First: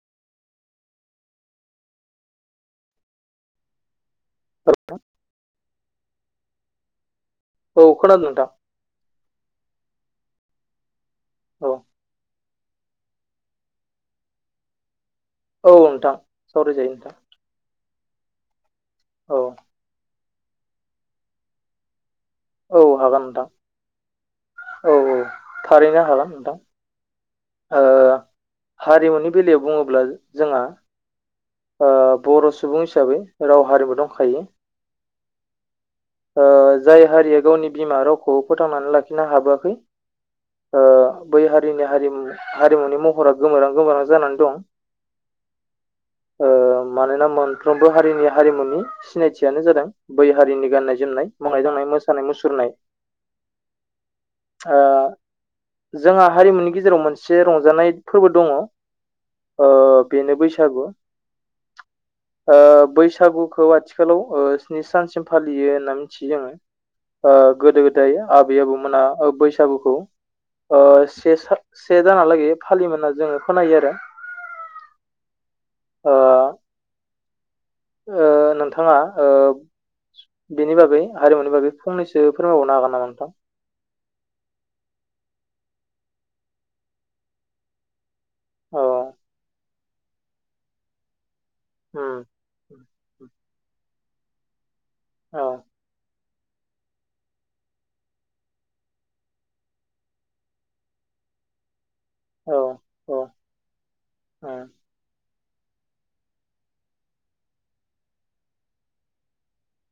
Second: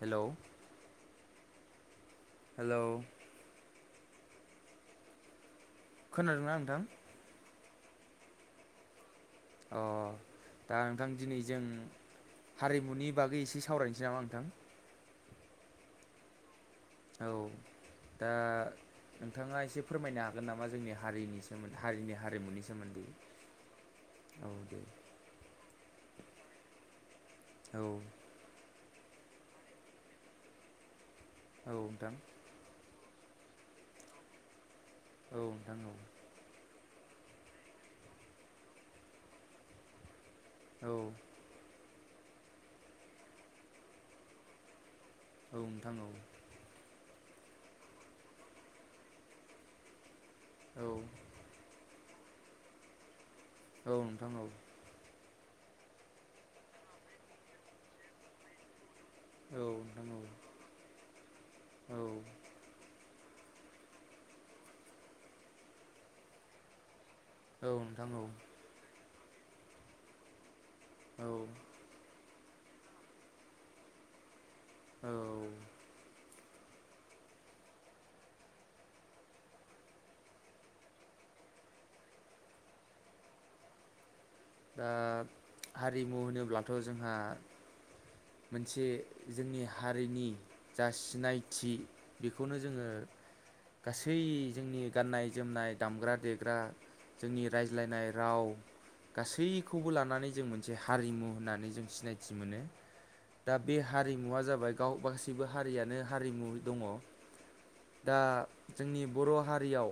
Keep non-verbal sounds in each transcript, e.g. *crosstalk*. Hello hello *unintelligible* खोनादों ना नोंथां औ खोनादों नोंथां अ दा नोंथां दिनै जों औ हारिमुनि बागै एसे सावरायनोसै नामा नोंथां औ नोंथां सावराय जायो नोंथां औ दा औ नोंथाङा एसे फोरमायनो हागोन नामा जोंनि हारिनि सोमोन हारिनि हारिमुनि औ सोमोन्दै हागोन नोंथां औ दे औ थारैनो हागोन नोंथां औ। ओ हारिमुनि बेलायाव बुङोब्ला जोंहा औ ओ नोंथां बर' सुबुं हिसाबै राव हारिमु दंखायो। औ नोंथां औ। ओ जाय हारिया गावनि बिमा रावखौ फोथांनानै लाखिनो हाबोआखै ओ औ बै हारिनि हारिमु -हारिमुनि महरा गोमोरहां- गोमोरहां जानानै दं। औ नोंथां औ। ओ मानोना मोनफ्रोमबो हारिनि हारिमुनि सिनायथियानो जादों बै हारिनि औ नोंथां औ गाननाय जोमनाय मावनाय -दांनाय, मोसानाय -मुसुरनाय। औ नोंथां औ। ओ जोंहा हारिमुनि गेजेराव मोनसे रंजानाय फोरबो दङ। ओ औ औ बेनो बैसागु ओ *unintelligible* बैसागुखौ आथिखालाव स्नि सानसिम फालियो होनना मिथियो जोङो। ओ गोदो नोंथां -गोदाय औ आबै -आबौमोना बैसागुखौ ओ औ से सा से दानहालागै फालिमोन होनना जोङो खोनायो आरो। औ। ओ ओ नोंथाङा ओ बिनि बागै हारिमुनि बागै फंनैसो फोरमायबावनो हागोन नामा नोंथां? दा हारिमु होनोब्लाथ' जोंहा औ मोनसे जोंनि हारिनि जा सिनाय *unintelligible* उम बेखौनो जोङो गासै जोंनि गाननाय- औ जोमनाय दामग्रा *unintelligible* *unintelligible* जोंनि रायज्लायनाय राव गासैखौबो लानानै जों मोनसे हारिमु होननानै जों सिनायथि औ मोनो। औ दा बे हारिमुवा उम जाबाय गाव *unintelligible* हारियानो हारिमु दङ। दा जोंनि बर' हारियाव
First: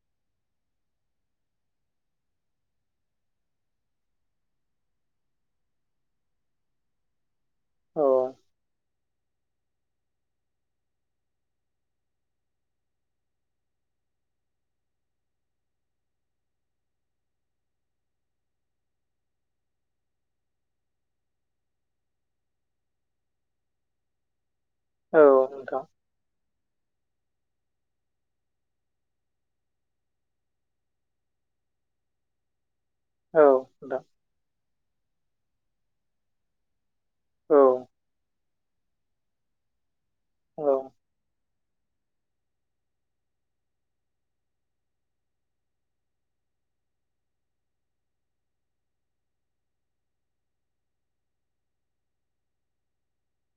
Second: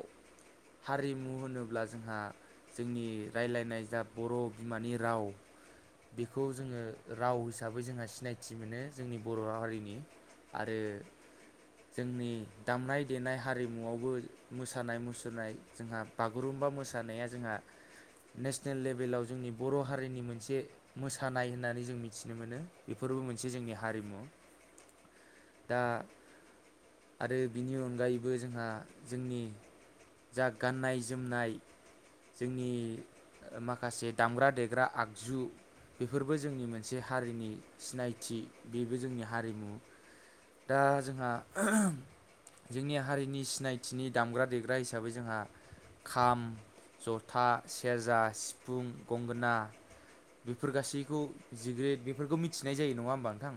हारिमु होनोब्ला जोंहा, जोंनि रायलायनाय जा बर' बिमानि राव। बेखौ जोङो राव हिसाबै जोंहा औ सिनायथि मोनो। जोंनि बर' हारिनि आरो जोंनि दामनाय -देनाय, हारिमुआवबो मोसानाय मुसुरनाय, जोंहा बागुरुम्बा मोसानाया जोंहा नेसनेल लेबेलाव जोंनि बर' हारिनि मोनसे मोसानाय होननानै जों मिथिनो मोनो। बेफोरबो मोनसे जोंनि हारिमु औ दा नोंथां आरो बिनि अनगायैबो जोंहा, जोंनि जा गाननाय- जोमनाय जोंनि औ नोंथां माखासे दामग्रा- देग्रा आगजु बेफोरबो जोंनि मोनसे हारिनि औ सिनायथि, बेबो जोंनि हारिमु औ दा जोंहा जोंनि हारिनि सिनायथिनि दामग्रा- देग्रा हिसाबै जोंहा खाम, जथा, सेरजा, सिफुं, गंगोना। बेफोर गासैखौ जिग्रेद बेफोरखौ मिथिनाय जायो। नङा होमबा नोंथां?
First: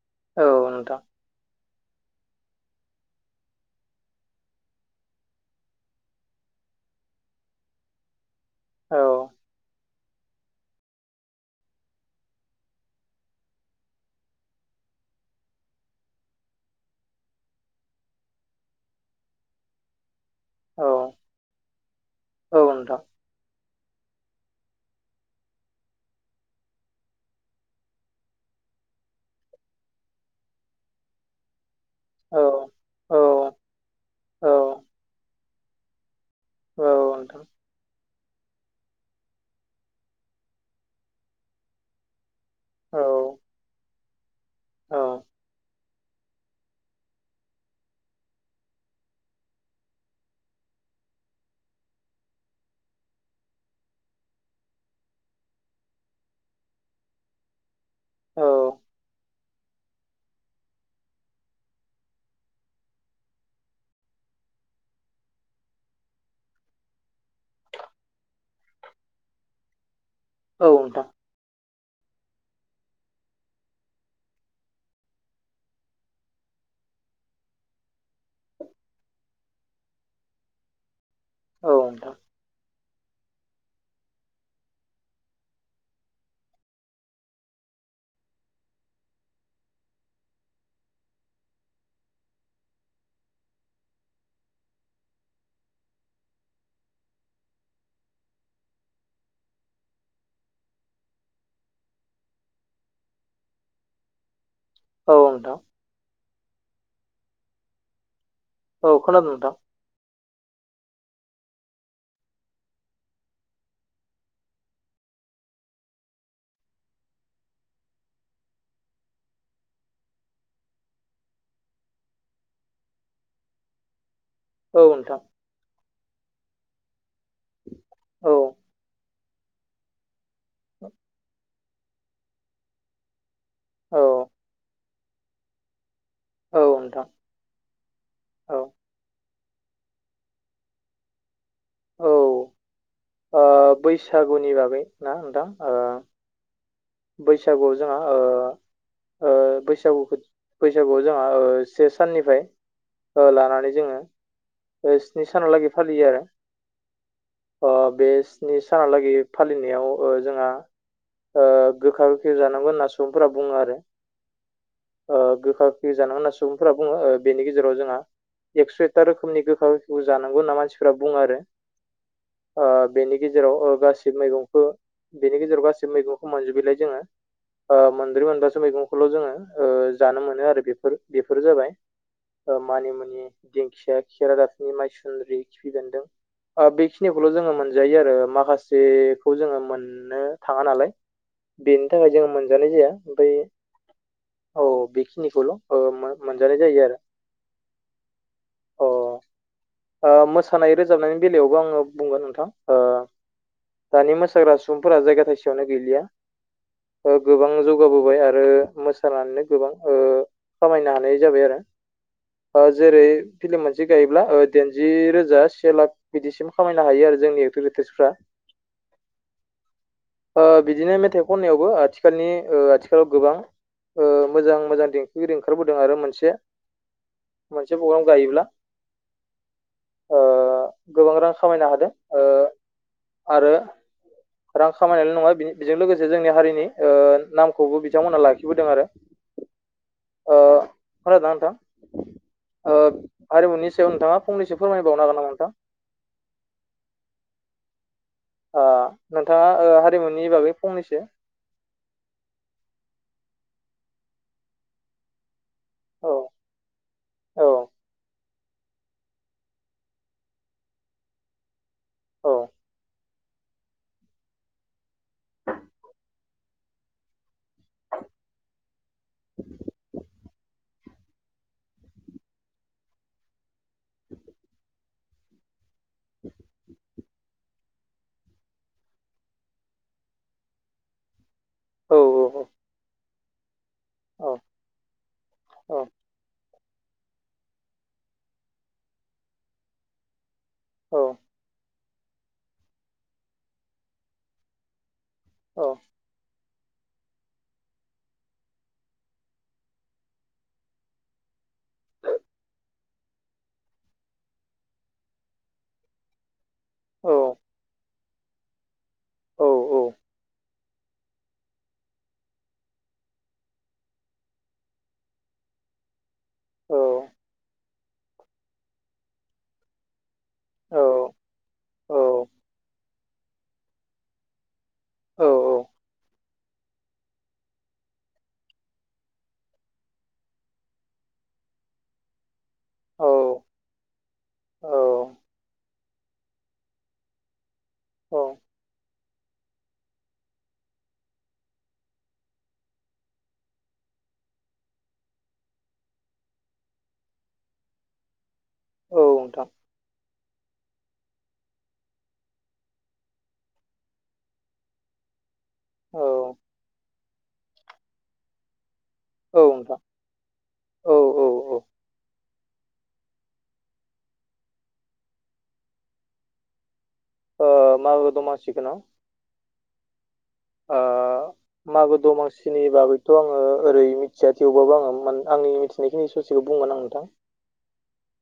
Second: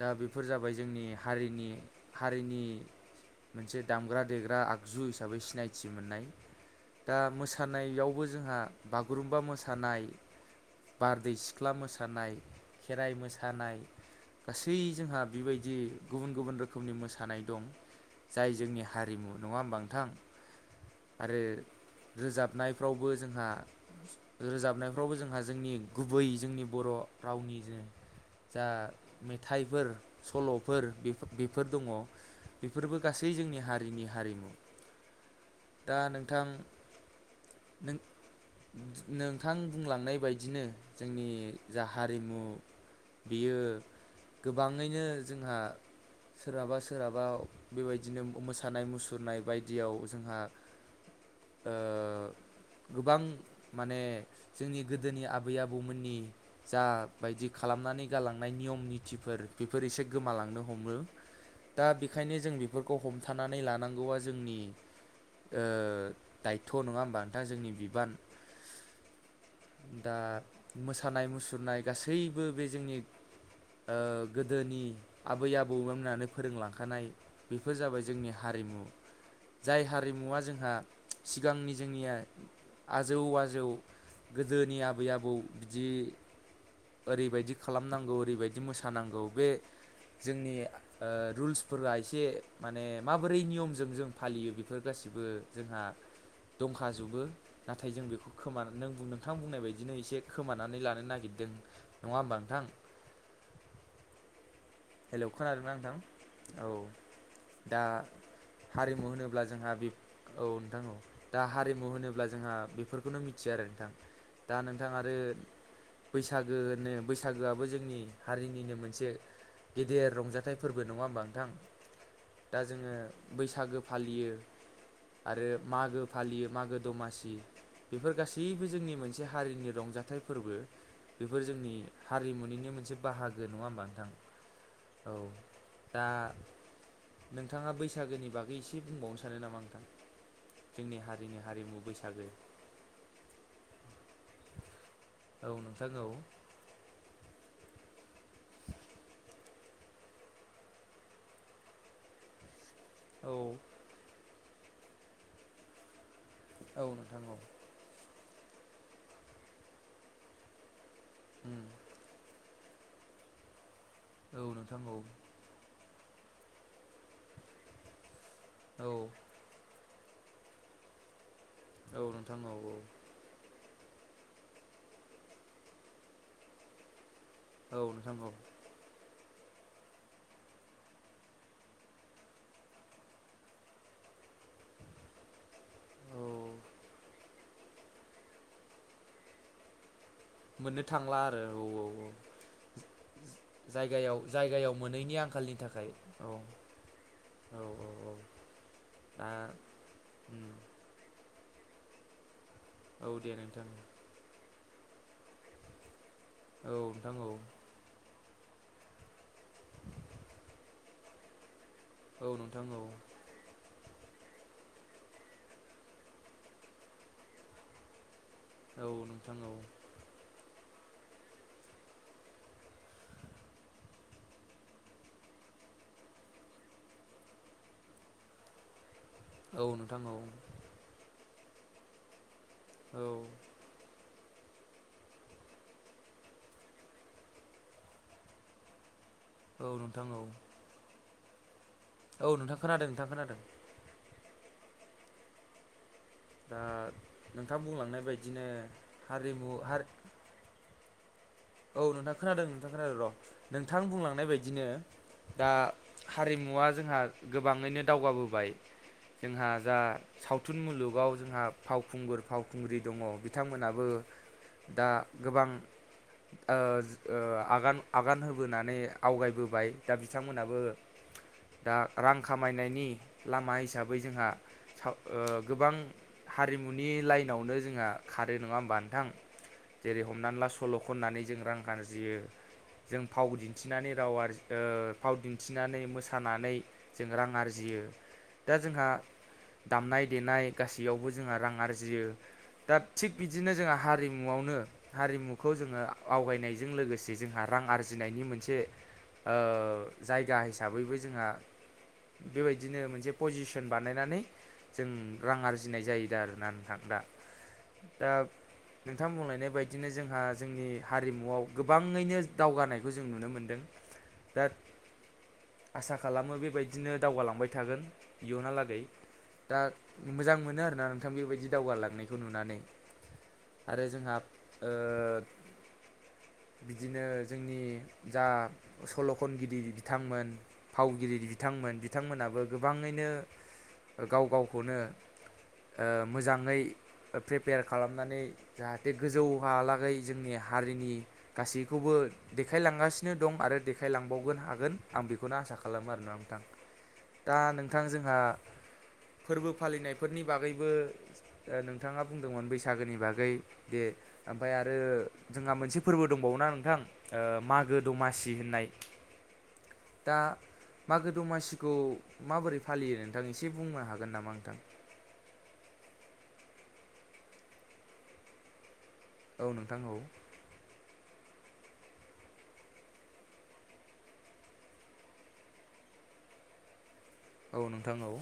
दा औ बेफोर जाबाय नोंथां जोंनि हारिनि- हारिनि मोनसे दामग्रा -देग्रा आगजु हिसाबै सिनायथि मोननाय। दा मोसानायावबो जोंहा, औ बागुरुम्बा मोसानाय। बारदै सिख्ला मोसानाय, खेराइ मोसानाय गासै जोंहा बेबायदि गुबुन -गुबुन रोखोमनि मोसानाय दं। जाय जोंनि हारिमु। नङा होनबा नोंथां? औ आरो औ नोंथां रोजाबनायफ्रावबो जोंहा रोजाबनायफ्रावबो जोंहा, जोंनि गुबै जोंनि बर' रावनि *unintelligible* जा मेथाइफोर सल'फोर बेफोर दङ। औ बेफोरबो औ गासैबो बै जोंनि हारिनि हारिमु औ दा नोंथां औ नोंथां नों नोंथां बुंलांनाय बायदिनो जोंनि जा हारिमु औ बियो औ गोबाङैनो जोंहा सोरहाबा सोरहाबा बेबायदिनो मोसानाय मुसुरनाय बायदियाव जोंहा ओ गोबां माने जोंनि गोदोनि आबै आबौमोननि जा बायदि खालामनानै औ गालांनाय नियम नितिफोर बेफोर एसे गोमालांनो हमो दा बेखायनो जों बेफोरखौ हमथानानै लानांगौआ जोंनि ओ दायथ' नङा होमबा दा जोंनि बिबान दा औ नोंथां मोसानाय मुसुरनाय गासैबो बे जोंनि ओ गोदोनि आबै आबौमोनानो फोरोंलांखानाय बेफोर जाबाय जोंनि हारि मु जाय हारिमुवा जोंहा सिगांनि औ जोंनिया नोंथां आजौ आजौ गोदोनि आबै आबौ बिदि ओरैबायदि खालामनांगौ ओरैबायदि मोसानांगौ बे जोंनि ओ रुल्सफोरा एसे माने माबोरै नियमजों जों फालियो बेफोर गासै- बो जोंहा दंखाजोबो नाथाय जों बेखौ खोमा नों नोंथां बुंनाय बायदिनो एसे खोमानानै लानो नागिरदों नङा होमबा नोंथां हेलौ खोनादोंना नोंथां औ दा औ हारिमु खोनादों होनोब्ला नोंथां जोंहा बे औ नोंथां औ दा हारिमु होनोब्ला जोंहा बेफोरखौनो मिथियो आरो नोंथां दा नोंथां आरो बैसागो बैसागोआबो जोंनि हारिनिनो मोनसे गेदेर रंजाथाइ फोरबो नङा होमबा नोंथां दा जोङो बैसागो फालियो औ नोंथां आरो मागो फालियो मागो दमासि बेफोर औ गासैबो जोंनि मोनसे हारिनि रंजाथाइ फोरबो बेफोर जोंनि हारिमुनिनो मोनसे बाहागो लोगो नङा हबा औ नोंथां औ दा औ नोंथां नोंथाङा बै- सागोनि बागै औ एसे बुंबावनो सानो नामा नोंथां जोंनि हारिनि हारिमु औ बैसागो ओ बैसागुनि बागै ना औ नोंथां ओ औ बैसागु जोंहा ओ बैसागुखो बैसागुआव जोंहा से साननिफ्राय औ लानानै जोङो स्नि सानालागै फालियो औ नोंथां औ ओ बे स्नि सानहालागै फालिनायाव ओ जोंहा ओ उम गोखा गोखै जाना- होना सुबुंफोरा बुङो आरो औ नोंथां औ ओ गोखा गोखै जांगो सुबुंफोरा बुङो बेनि गेजेराव जोंहा एकस' औ एकता रोखोमनि गोखा जानांगौ होनना मानसिफ्रा बुङो आरो औ नोंथां औ औ औ गासिबो मैगंखौ बिनि गेजेराव गासैबो मैगंखौ मोनजोबैलाय जोङो औ ओ नोंथां मोनब्रै औ मोनबासो मैगंखौल' जोङो ओ जानो मोनो आरो बेफोर बेफोरो जाबाय मानिमुनि दिंखिया खेरा दाफिनि माइसुन्द्रि खिफिबेनदों औ बेखिनिखौल' जोङो मोनजायो आरो माखासेखौ जोङो मोन- मोननो थाङा मोननो नालाय थांला आरो औ औ बेनि औ थाखाय जोङो मोनजानाय जाया बै जायगायाव जायगायाव मोनैनि आंखालनि ओ थाखाय मो- औ मोनजानाय जायो आरो औ औ औ अ दा ओ उम मोसानाय रोजाबनायनि बेलायावबो आङो बुंगोन नोंथां ओ औ दे नोंथां दानि मोसाग्रा सुबुंफोरा जायगा थाइसेयावनो गैलिया औ नोंथां ओ औ गोबां जौगाबोबाय आरो ओ मोसानानैनो गोबां ओ खामायनो हानाय जाबाय आरो। औ नोंथां ओ औ जेरै फिल्म मोनसे गायोब्ला ओ दाइनजि रोजा से लाख बिदिसिम खामायनो हायो आरो जोंनि एक्ट्रिकेटारसफ्रा। औ नोंथां औ। ओ बिदिनो मेथाइ खननायावबो आथिखालनि ओ आथिखालाव गोबां ओ मोजां मोजां देंखोगिरि ओंखारबोदों आरो मोनसे मोनसे प्रग्राम गायोब्ला औ नोंथां औ। ओ गोबां रां खामायनो हादों। ओ औ। आरो रां खामायल' नङा बि बेजों लोगोसे जोंनि हारिनि नामखौबो बिथांमोनहा लाखिबोदों आरो। औ नोंथां औ। ओ खोनादोंना नोंथां? औ नोंथां ओ खोनादों नोंथां खोनादों हारिमुनि सायाव नोंथाङा फंनैसो फोरमायबावनो हागोन नामा नोंथां? दा नोंथाङा बुंलांनाय बायदि ओ नोंथाङा ओ हारिमुनि बागै फंनैसो औ नोंथां खोनादों नोंथां खोनादों र' नोंथां बुंलांनाय बायदिनो दा औ हारिमुवा जोंहा औ गोबाङैनो दावगाबो बाय। जोंहा जा सावथुन मुलुगाव जोंहा फावखुंगुर औ फावखुंग्रि दङ' बिथांमोनाबो दा गोबां ओ ओ आगान आगान होबोनानै आवगायबोबाय दा बिथांमोनहाबो दा रां खामायनायनि लामा हिसाबै जोंहा थां गोबां हारिमुनि लाइनावनो जोंहा खारो नङा होमबा नोंथां? जेरै हमनानै ला सल' खननानै जों रां औ आरजियो जों फाव दिन्थिनानै राव औ आरजि ओ फाव औ दिन्थिनानै मोसानानै जों रां आरजियो। दा जोंहा दामनाय देनाय औ गासैयावबो जोंहा रां आरजियो। दा थिग बिदिनो जोंहा हारिमुआवनो हारिमु खौ जोङो आवगायनायजों लोगोसे जोंहा रां आरजिनायनि मोनसे ओ जायगा हिसाबैबो जोंहा बेबायदिनो मोनसे पजिसन बानायनानै जों रां आरजिनाय जायोदा आरोना नोंथां दा। औ दा नोंथां औ बुंलायनाय बायदिनो जोंहा जोंनि हारिमुआव गोबाङैनो दावगानायखौ जों नुनो मोनदों। दा आसा खालामो बेबायदिनो दावगालांबाय थागोन इयुनालागै दा मोजां मोनो औ आरो ना नोंथां बेबायदि दावगालांनायखौ नुनानै। आरो जोंहा ओ बिदिनो जोंनि जा सल'खनगिरि बिथांमोन फावगिरि बिथांमोन बिथांमोनाबो गोबाङैनो औ गाव गावखौनो औ ओ मोजाङै प्रिपेयार औ खालामनानै जाहाथे गोजौहालागै जोंनि हारिनि गासैखौबो देखायलांगासिनो दं आरो देखायलांबावगोन हागोन। आं बेखौनो आसा खालामो आरो ना आं नोंथां। दा नोंथां जोंहा औ नोंथां फोरबो फालिनायफोरनि बागैबो ओ नोंथाङा बुंदोंमोन बैसागोनि बागै दे ओमफ्राय आरो जोंहा मोनसे फोरबो औ दंबावो ना नोंथां ओ मागो दमासि होननाय। औ नोंथां दा औ मागो औ औ दमासिखौ माबोरै फालियो नोंथां एसे बुंनो हागोन नामा नोंथां? ओ मागो दमासिखो न'? औ नोंथांखौ औ। ओ मागो दमासिनि बागैथ' आङो ओरै मिथिया थेवबाबो आङो म आंनि मिथिनायखिनि ससेखौ बुं बुंगोन आं नोंथां। औ नोंथां औ।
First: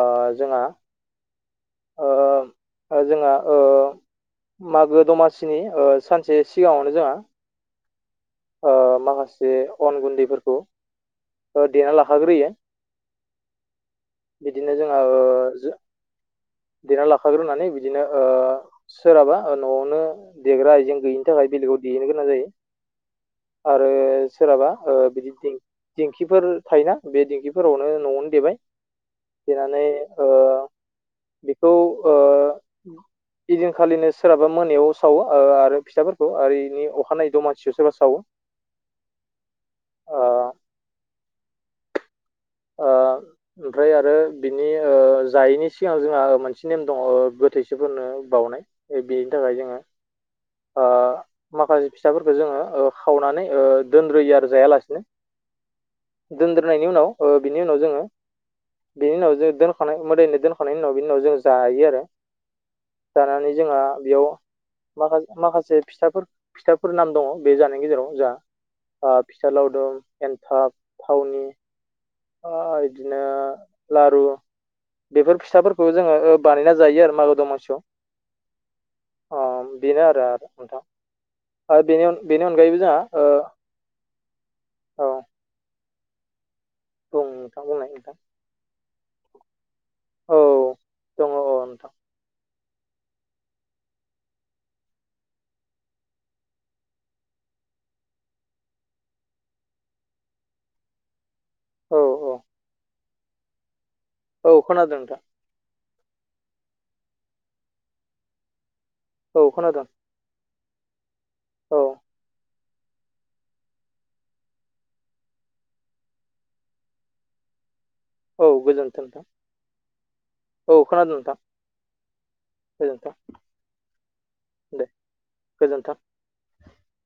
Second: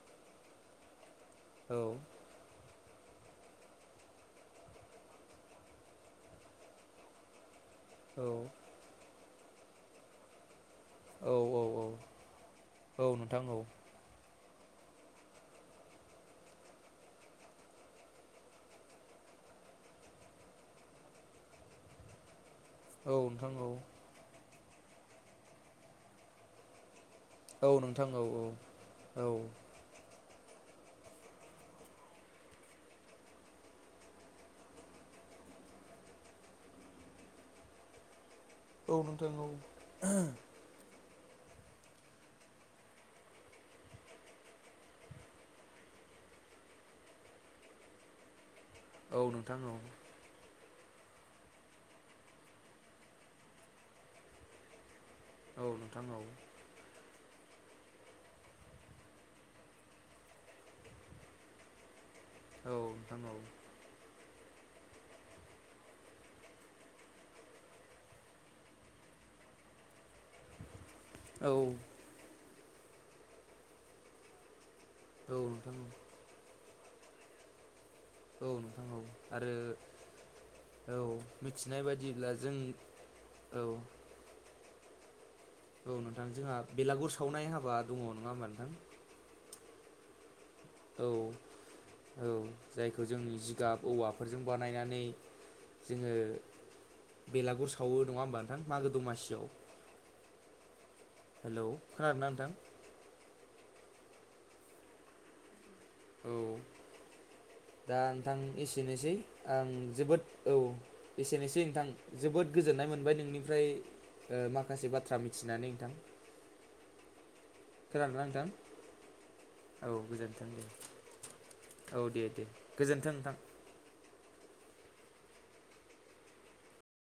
ओ जोंहा ओ ओ जोंहा ओ मागो दमासिनि ओ सानसे सिगाङावनो जोंहा औ ओ माखासे अन गुन्दैफोरखौ औ औ ओ औ देना लाखाग्रोयो। औ नोंथां औ बिदिनो जोङो ओ देना लाखाग्रोनानै बिदिनो ओ सोरहाबा ओ न'आवनो देग्रा आइजें गैयिनि थाखाय बेलेगाव बिहैनो गोनां जायो। औ नोंथां औ। आरो सोरहाबा ओ बिदि दिं दिंखिफोर थायोना? बे औ दिंखिफोरावनो नोंथां न'आवनो औ औ देबाय। औ देनानै ओ बेखौ ओ इदिनखालिनो सोरहाबा मोनायाव सावो ओ आरो फिथसाफोरखौ आरो इनि अखानायै दमासि सोरबा सावो। औ नोंथां औ। ओ ओ ओमफ्राय आरो बिनि ओ जायैनि सिगां जोंहा मोनसे नेम दङ। थैसिफोरनो बावनाय औ बेनि थाखाय नोंथां औ नोंथां औ जोङो ओ माखासे फिथाफोरखौ जोङो ओ खावनानै ओ दोनग्रोयो आरो जायालासिनो। औ नोंथां औ। दोनद्रोनायनि उनाव ओ बिनि उनाव जोङो बिनि उनाव जों दोनखानाय मोदायनो दोनखांनायनायनि उनाव बिनि उनाव जों जायो आरो। औ जानानै जोंहा बेयाव माखा माखासे फिथाफोर फिथाफोर नाम दङ बे जानायनि गेजेराव जाहा ओ फिथा लावदुम एन्थाब, थावनि औ ओमफाय बिदिनो लारु औ बेफोर नोंथां औ फिथाफोरखौ जोङो ओ बानायना जायो आरो मागो दमासियाव। औ नोंथां औ अ आरो बेनो आरो नोंथां औ मिथिनाय आरो बेनि बायदिब्ला बेनि जों अनगायैबो जोंहा ओ *inaudible* औ औ नोंथां जोंहा बेलागुर बुं सावनाय नोंथां हाबा बुंनाय दङ नोंथां नङा होमबा नोंथां? औ औ दङ औ नोंथां औ जायखौ जों जिगाब औवाफोरजों बानायनानै जोङो बेलागुर सावो नङा होमबा नोंथां मागो दमासियाव हेल' औ खोनादों ना औ नोंथां? औ खोनादों नोंथां। औ दा नोंथां ए सेनोसै औ आं खोनादों जोबोद औ एसेनोसै औ नोंथां जोबोद गोजोन्नाय मोनबाय नोंनिफ्राय ओ माखासे बाथ्रा मिथिनानै नोंथां। खोनादोंना औ नोंथां? गोजोन्थों नोंथां औ गोजोनथों दे औ खोनादों नोंथां औ दे दे गोजोनथों गोजोन्थों नोंथां। दे गोजोन्थों।